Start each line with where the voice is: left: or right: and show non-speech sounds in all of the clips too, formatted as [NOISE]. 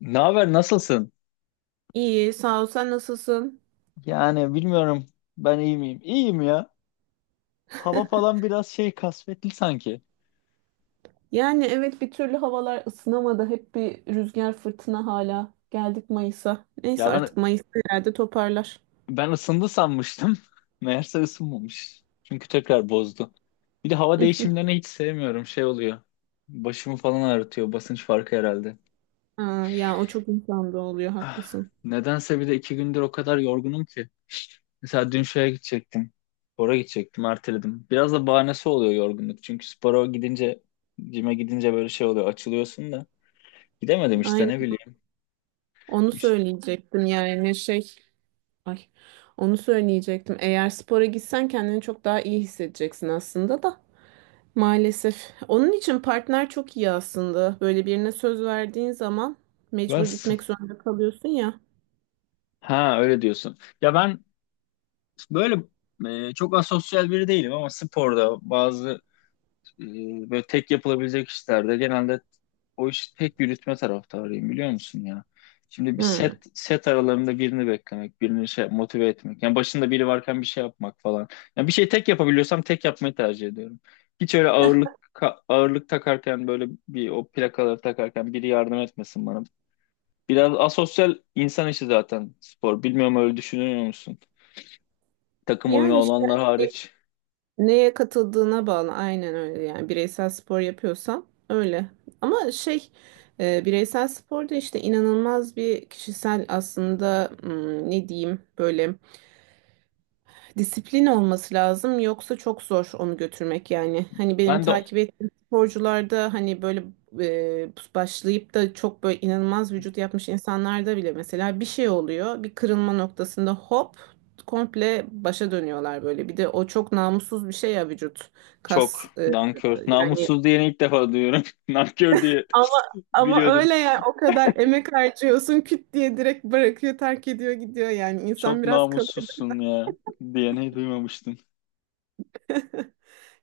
left: Ne haber, nasılsın?
right: İyi, sağ ol. Sen nasılsın?
left: Yani bilmiyorum, ben iyi miyim? İyiyim ya. Hava falan
right: [LAUGHS]
left: biraz şey kasvetli sanki.
right: Yani evet bir türlü havalar ısınamadı. Hep bir rüzgar fırtına hala. Geldik Mayıs'a. Neyse
left: Ya ben
right: artık Mayıs'ta herhalde toparlar.
left: ben ısındı sanmıştım. [LAUGHS] Meğerse ısınmamış. Çünkü tekrar bozdu. Bir de hava
right: [LAUGHS]
left: değişimlerini hiç sevmiyorum. Şey oluyor. Başımı falan ağrıtıyor. Basınç farkı herhalde.
right: Ha, ya o çok insanda oluyor
left: Ah,
right: haklısın.
left: nedense bir de 2 gündür o kadar yorgunum ki. Mesela dün şeye gidecektim. Spora gidecektim, erteledim. Biraz da bahanesi oluyor yorgunluk. Çünkü spora gidince, cime gidince böyle şey oluyor. Açılıyorsun da. Gidemedim işte, ne
right: Aynen.
left: bileyim.
right: Onu
left: İşte,
right: söyleyecektim yani şey. Ay. Onu söyleyecektim. Eğer spora gitsen kendini çok daha iyi hissedeceksin aslında da. Maalesef. Onun için partner çok iyi aslında. Böyle birine söz verdiğin zaman mecbur
left: bas.
right: gitmek zorunda kalıyorsun ya.
left: Ha, öyle diyorsun. Ya ben böyle, çok asosyal biri değilim ama sporda bazı, e, böyle tek yapılabilecek işlerde genelde o işi tek yürütme taraftarıyım, biliyor musun ya? Şimdi bir
right: Hı.
left: set set aralarında birini beklemek, birini şey motive etmek. Yani başında biri varken bir şey yapmak falan. Yani bir şey tek yapabiliyorsam tek yapmayı tercih ediyorum. Hiç öyle ağırlık ağırlık takarken böyle bir o plakaları takarken biri yardım etmesin bana. Biraz asosyal insan işi zaten spor. Bilmiyorum, öyle düşünüyor musun? Takım oyunu
right: Yani işte
left: olanlar
right: e,
left: hariç.
right: neye katıldığına bağlı aynen öyle yani bireysel spor yapıyorsan öyle. Ama şey bireysel sporda işte inanılmaz bir kişisel aslında ne diyeyim böyle disiplin olması lazım yoksa çok zor onu götürmek yani. Hani benim
left: Ben de
right: takip ettiğim sporcularda hani böyle başlayıp da çok böyle inanılmaz vücut yapmış insanlarda bile mesela bir şey oluyor. Bir kırılma noktasında hop komple başa dönüyorlar böyle. Bir de o çok namussuz bir şey ya vücut
left: çok
right: kas
left: nankör.
right: yani
left: Namussuz diyeni ilk defa duyuyorum. [LAUGHS] Nankör diye
right: ama ama
left: biliyordum.
right: öyle ya o kadar emek harcıyorsun küt diye direkt bırakıyor terk ediyor gidiyor yani insan
left: Çok
right: biraz kalır.
left: namussuzsun ya diyeni duymamıştım.
right: [LAUGHS]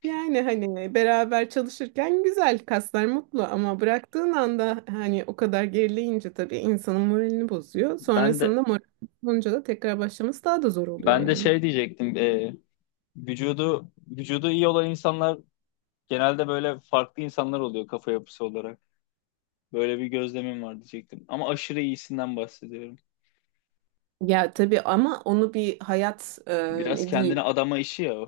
right: Yani hani beraber çalışırken güzel kaslar mutlu ama bıraktığın anda hani o kadar gerileyince tabii insanın moralini bozuyor.
left: Ben de
right: Sonrasında moral bozulunca da tekrar başlaması daha da zor oluyor
left: ben de
right: yani.
left: şey diyecektim. Vücudu vücudu iyi olan insanlar genelde böyle farklı insanlar oluyor, kafa yapısı olarak. Böyle bir gözlemim var diyecektim. Ama aşırı iyisinden bahsediyorum.
right: Ya tabii ama onu bir hayat
left: Biraz
right: ne diyeyim
left: kendini adama işi ya o.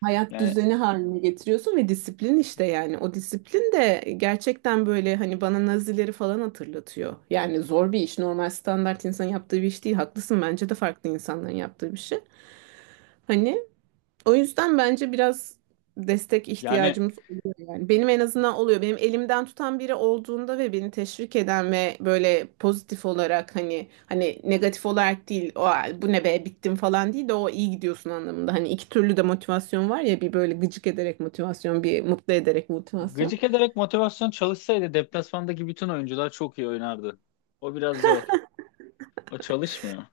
right: hayat
left: Yani
right: düzeni haline getiriyorsun ve disiplin işte yani o disiplin de gerçekten böyle hani bana Nazileri falan hatırlatıyor. Yani zor bir iş, normal standart insan yaptığı bir iş değil, haklısın, bence de farklı insanların yaptığı bir şey. Hani o yüzden bence biraz destek
left: yani
right: ihtiyacımız oluyor yani. Benim en azından oluyor. Benim elimden tutan biri olduğunda ve beni teşvik eden ve böyle pozitif olarak, hani negatif olarak değil, o bu ne be bittim falan değil de o iyi gidiyorsun anlamında. Hani iki türlü de motivasyon var ya, bir böyle gıcık ederek motivasyon, bir mutlu ederek motivasyon.
left: gıcık ederek motivasyon çalışsaydı deplasmandaki bütün oyuncular çok iyi oynardı. O biraz zor. O çalışmıyor.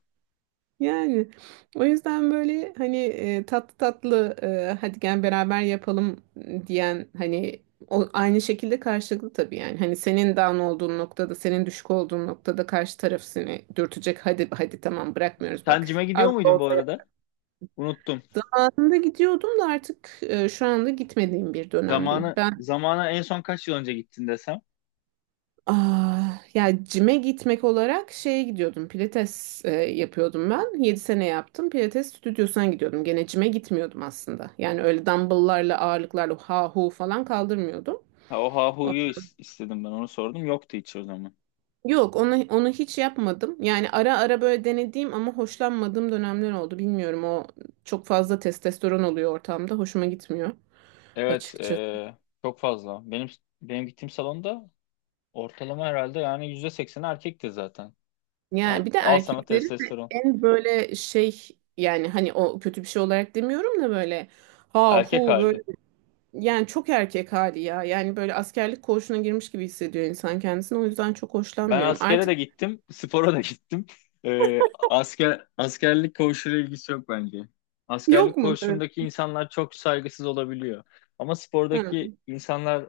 right: Yani o yüzden böyle hani tatlı tatlı hadi gel beraber yapalım diyen hani o, aynı şekilde karşılıklı tabii yani. Hani senin down olduğun noktada, senin düşük olduğun noktada karşı taraf seni dürtecek. Hadi hadi tamam, bırakmıyoruz
left: Sen
right: bak.
left: cime gidiyor
right: Az da
left: muydun bu
right: olsa
left: arada?
right: yaptım.
left: Unuttum.
right: Anında gidiyordum da artık şu anda gitmediğim bir dönemdeyim.
left: Zamanı zamana en son kaç yıl önce gittin desem.
right: Aa, ya cime gitmek olarak şeye gidiyordum. Pilates yapıyordum ben. 7 sene yaptım. Pilates stüdyosuna gidiyordum. Gene cime gitmiyordum aslında. Yani öyle dumbbell'larla ağırlıklarla ha hu falan kaldırmıyordum.
left: Ha, o Hahu'yu istedim, ben onu sordum. Yoktu hiç o zaman.
right: Yok onu hiç yapmadım. Yani ara ara böyle denediğim ama hoşlanmadığım dönemler oldu. Bilmiyorum, o çok fazla testosteron oluyor ortamda. Hoşuma gitmiyor
left: Evet,
right: açıkçası.
left: çok fazla. Benim gittiğim salonda ortalama herhalde yani %80 erkekti zaten. Al,
right: Yani bir de
left: al sana
right: erkeklerin de
left: testosteron.
right: en böyle şey, yani hani o kötü bir şey olarak demiyorum da böyle ha
left: Erkek
right: hu
left: hali.
right: böyle. Yani çok erkek hali ya. Yani böyle askerlik koğuşuna girmiş gibi hissediyor insan kendisini. O yüzden çok
left: Ben
right: hoşlanmıyorum.
left: askere
right: Artık
left: de gittim, spora da gittim. Askerlik koğuşuyla ilgisi yok bence.
right: [LAUGHS]
left: Askerlik
right: yok mu? Evet.
left: koğuşundaki insanlar çok saygısız olabiliyor. Ama
right: Ha.
left: spordaki insanlar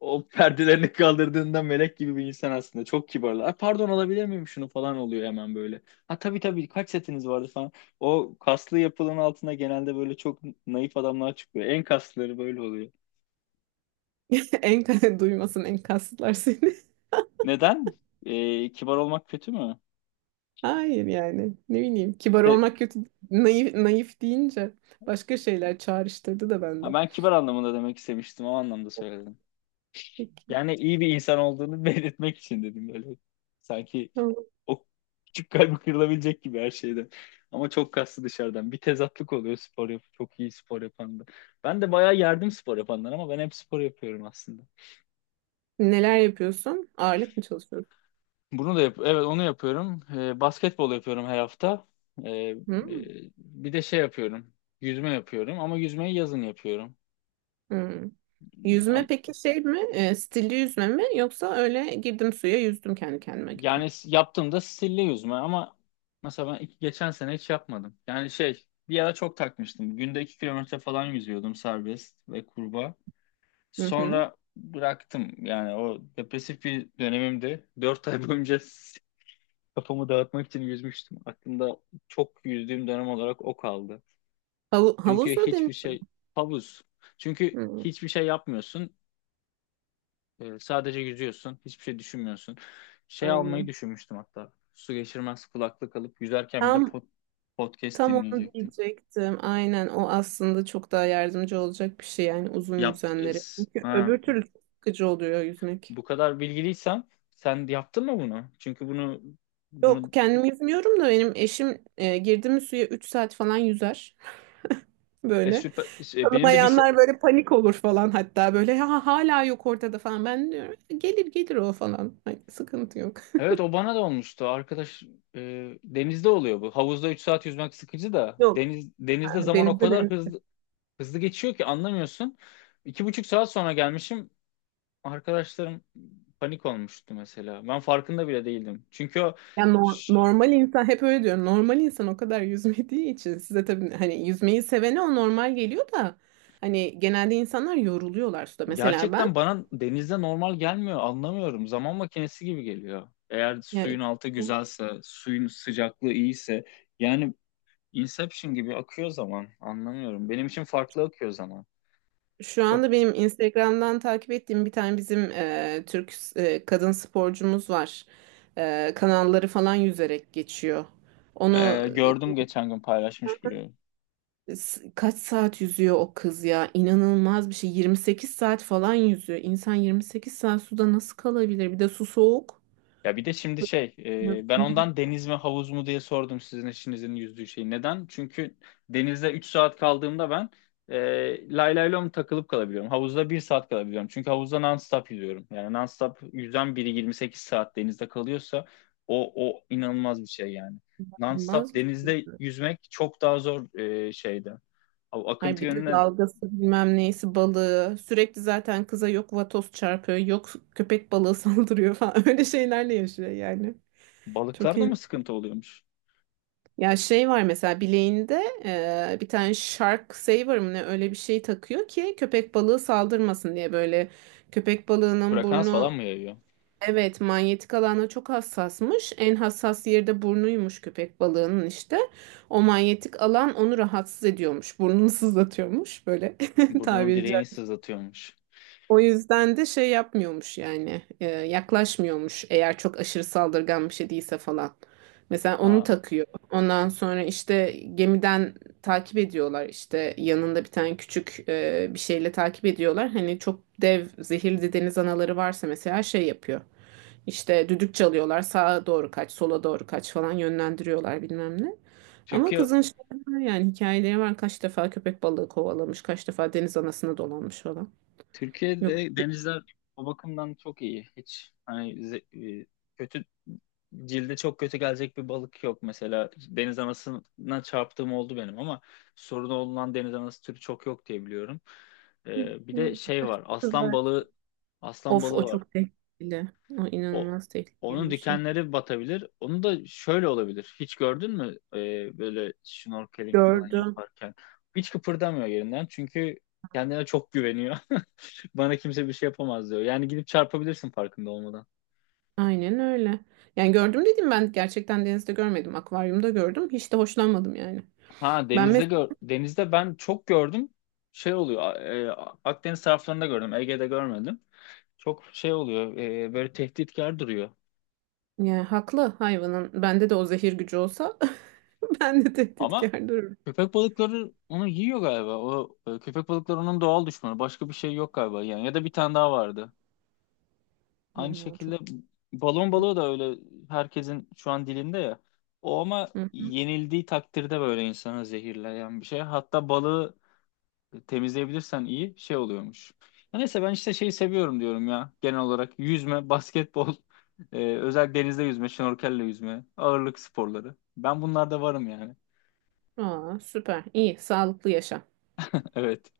left: o [LAUGHS] perdelerini kaldırdığında melek gibi bir insan aslında. Çok kibarlar. "Ay, pardon, alabilir miyim şunu" falan oluyor hemen böyle. Ha, tabii tabii, kaç setiniz vardı falan. O kaslı yapılanın altına genelde böyle çok naif adamlar çıkıyor. En kaslıları böyle oluyor.
right: [LAUGHS] En duymasın enkazlar seni. [LAUGHS]
left: Neden? Kibar olmak kötü mü?
right: Hayır yani. Ne bileyim. Kibar olmak kötü. Naif, naif deyince başka şeyler çağrıştırdı da
left: Ha,
right: bende.
left: ben kibar anlamında demek istemiştim. O anlamda söyledim.
right: Peki.
left: Yani iyi bir insan olduğunu [LAUGHS] belirtmek için dedim böyle. Sanki
right: Tamam.
left: o küçük kalbi kırılabilecek gibi her şeyden. Ama çok kaslı dışarıdan. Bir tezatlık oluyor spor yap, çok iyi spor yapanda. Ben de bayağı yerdim spor yapanlar, ama ben hep spor yapıyorum aslında.
right: Neler yapıyorsun? Ağırlık mı çalışıyorsun?
left: Bunu da yap, evet, onu yapıyorum. Basketbol yapıyorum her hafta. E,
right: Hmm.
left: bir de şey yapıyorum. Yüzme yapıyorum, ama yüzmeyi yazın yapıyorum.
right: Hmm. Yüzme peki şey mi? Stilli yüzme mi? Yoksa öyle girdim suya yüzdüm kendi kendime gibi mi?
left: Yani yaptığımda stilli yüzme, ama mesela ben iki, geçen sene hiç yapmadım. Yani şey, bir ara çok takmıştım. Günde 2 kilometre falan yüzüyordum, serbest ve kurbağa.
right: Hı hı.
left: Sonra bıraktım. Yani o depresif bir dönemimde 4 ay boyunca [LAUGHS] kafamı dağıtmak için yüzmüştüm. Aklımda çok yüzdüğüm dönem olarak o kaldı. Çünkü
right: Havuz mu
left: hiçbir
right: deniz
left: şey, havuz. Çünkü
right: mi?
left: hiçbir şey yapmıyorsun. Sadece yüzüyorsun. Hiçbir şey düşünmüyorsun. Şey almayı
right: Aynen.
left: düşünmüştüm hatta. Su geçirmez kulaklık alıp yüzerken bir de
right: Tam
left: podcast
right: tam onu
left: dinleyecektim.
right: diyecektim. Aynen o aslında çok daha yardımcı olacak bir şey yani uzun
left: Yap,
right: yüzenlere. Çünkü
left: ha,
right: öbür türlü çok sıkıcı oluyor yüzmek.
left: bu kadar bilgiliysen sen yaptın mı bunu? Çünkü bunu
right: Yok
left: bunu
right: kendim yüzmüyorum da benim eşim girdi mi suya 3 saat falan yüzer. [LAUGHS] Böyle.
left: süper, benim de bir
right: Tanımayanlar böyle panik olur falan, hatta böyle ha, hala yok ortada falan. Ben diyorum gelir gelir o falan. Hani sıkıntı yok.
left: evet, o bana da olmuştu. Arkadaş, denizde oluyor bu. Havuzda 3 saat yüzmek sıkıcı da
right: Yok,
left: denizde zaman o
right: denizde.
left: kadar hızlı hızlı geçiyor ki anlamıyorsun. 2,5 saat sonra gelmişim. Arkadaşlarım panik olmuştu mesela. Ben farkında bile değildim. Çünkü o
right: Ya
left: ş-
right: normal insan hep öyle diyor. Normal insan o kadar yüzmediği için, size tabii hani yüzmeyi sevene o normal geliyor da hani genelde insanlar yoruluyorlar suda. Mesela
left: gerçekten
right: ben,
left: bana denizde normal gelmiyor. Anlamıyorum. Zaman makinesi gibi geliyor. Eğer
right: yani
left: suyun altı güzelse, suyun sıcaklığı iyiyse, yani Inception gibi akıyor zaman. Anlamıyorum. Benim için farklı akıyor zaman.
right: şu
left: Çok,
right: anda benim Instagram'dan takip ettiğim bir tane bizim Türk kadın sporcumuz var. Kanalları falan yüzerek geçiyor. Onu
left: gördüm geçen gün paylaşmış biri.
right: kaç saat yüzüyor o kız ya? İnanılmaz bir şey. 28 saat falan yüzüyor. İnsan 28 saat suda nasıl kalabilir? Bir de su soğuk.
left: Ya, bir de şimdi şey, ben ondan deniz mi havuz mu diye sordum, sizin eşinizin yüzdüğü şeyi. Neden? Çünkü denizde 3 saat kaldığımda ben, lay lay lom takılıp kalabiliyorum. Havuzda 1 saat kalabiliyorum. Çünkü havuzda non-stop yüzüyorum. Yani non-stop yüzen biri 28 saat denizde kalıyorsa, o inanılmaz bir şey yani. Non-stop
right: Olmaz bir şey.
left: denizde yüzmek çok daha zor, şeyde. O
right: Hayır
left: akıntı
right: bir de
left: yönüne,
right: dalgası bilmem neyisi balığı. Sürekli zaten kıza yok vatoz çarpıyor, yok köpek balığı [LAUGHS] saldırıyor falan. Öyle şeylerle yaşıyor yani. Çok
left: balıklarda
right: iyi.
left: mı sıkıntı oluyormuş?
right: Ya şey var mesela bileğinde bir tane shark saver mı ne öyle bir şey takıyor ki köpek balığı saldırmasın diye, böyle köpek balığının
left: Frekans falan
right: burnu.
left: mı yayıyor?
right: Evet, manyetik alana çok hassasmış. En hassas yeri de burnuymuş köpek balığının işte. O manyetik alan onu rahatsız ediyormuş. Burnunu sızlatıyormuş böyle [LAUGHS]
left: Burnunun
right: tabiri,
left: direğini sızlatıyormuş.
right: o yüzden de şey yapmıyormuş yani, yaklaşmıyormuş eğer çok aşırı saldırgan bir şey değilse falan. Mesela onu
left: Ha.
right: takıyor. Ondan sonra işte gemiden takip ediyorlar, işte yanında bir tane küçük bir şeyle takip ediyorlar. Hani çok dev zehirli deniz anaları varsa mesela şey yapıyor. İşte düdük çalıyorlar, sağa doğru kaç, sola doğru kaç falan yönlendiriyorlar bilmem ne. Ama
left: Türkiye
right: kızın şey var yani, hikayeleri var, kaç defa köpek balığı kovalamış, kaç defa deniz anasına dolanmış falan. Yok.
left: Türkiye'de denizler o bakımdan çok iyi. Hiç, hani kötü, cilde çok kötü gelecek bir balık yok mesela. Deniz anasına çarptığım oldu benim, ama sorunu olan deniz anası türü çok yok diye biliyorum. Bir
right: Evet,
left: de şey var.
right: kızlar.
left: Aslan
right: Of,
left: balığı
right: o
left: var.
right: çok tehlikeli. O
left: O
right: inanılmaz tehlikeli
left: onun
right: bir şey.
left: dikenleri batabilir. Onu da şöyle olabilir. Hiç gördün mü? Böyle snorkeling falan
right: Gördüm.
left: yaparken hiç kıpırdamıyor yerinden, çünkü kendine çok güveniyor. [LAUGHS] Bana kimse bir şey yapamaz diyor. Yani gidip çarpabilirsin farkında olmadan.
right: Aynen öyle. Yani gördüm dedim ben, gerçekten denizde görmedim. Akvaryumda gördüm. Hiç de hoşlanmadım yani.
left: Ha,
right: Ben
left: denizde
right: mesela,
left: gör, denizde ben çok gördüm. Şey oluyor. Akdeniz taraflarında gördüm. Ege'de görmedim. Çok şey oluyor. Böyle tehditkar duruyor.
right: yani haklı hayvanın. Bende de o zehir gücü olsa [LAUGHS] ben de
left: Ama
right: tehditkar dururum.
left: köpek balıkları onu yiyor galiba. Köpek balıkları onun doğal düşmanı. Başka bir şey yok galiba. Yani ya da bir tane daha vardı. Aynı
right: Vallahi
left: şekilde
right: çok
left: balon
right: güzel.
left: balığı da öyle, herkesin şu an dilinde ya. O ama
right: Hı.
left: yenildiği takdirde böyle insanı zehirleyen bir şey. Hatta balığı temizleyebilirsen iyi şey oluyormuş. Ya neyse, ben işte şeyi seviyorum diyorum ya, genel olarak yüzme, basketbol, [LAUGHS] özel denizde yüzme, şnorkelle yüzme, ağırlık sporları. Ben bunlarda varım yani.
right: Aa, süper. İyi. Sağlıklı yaşa.
left: [LAUGHS] Evet.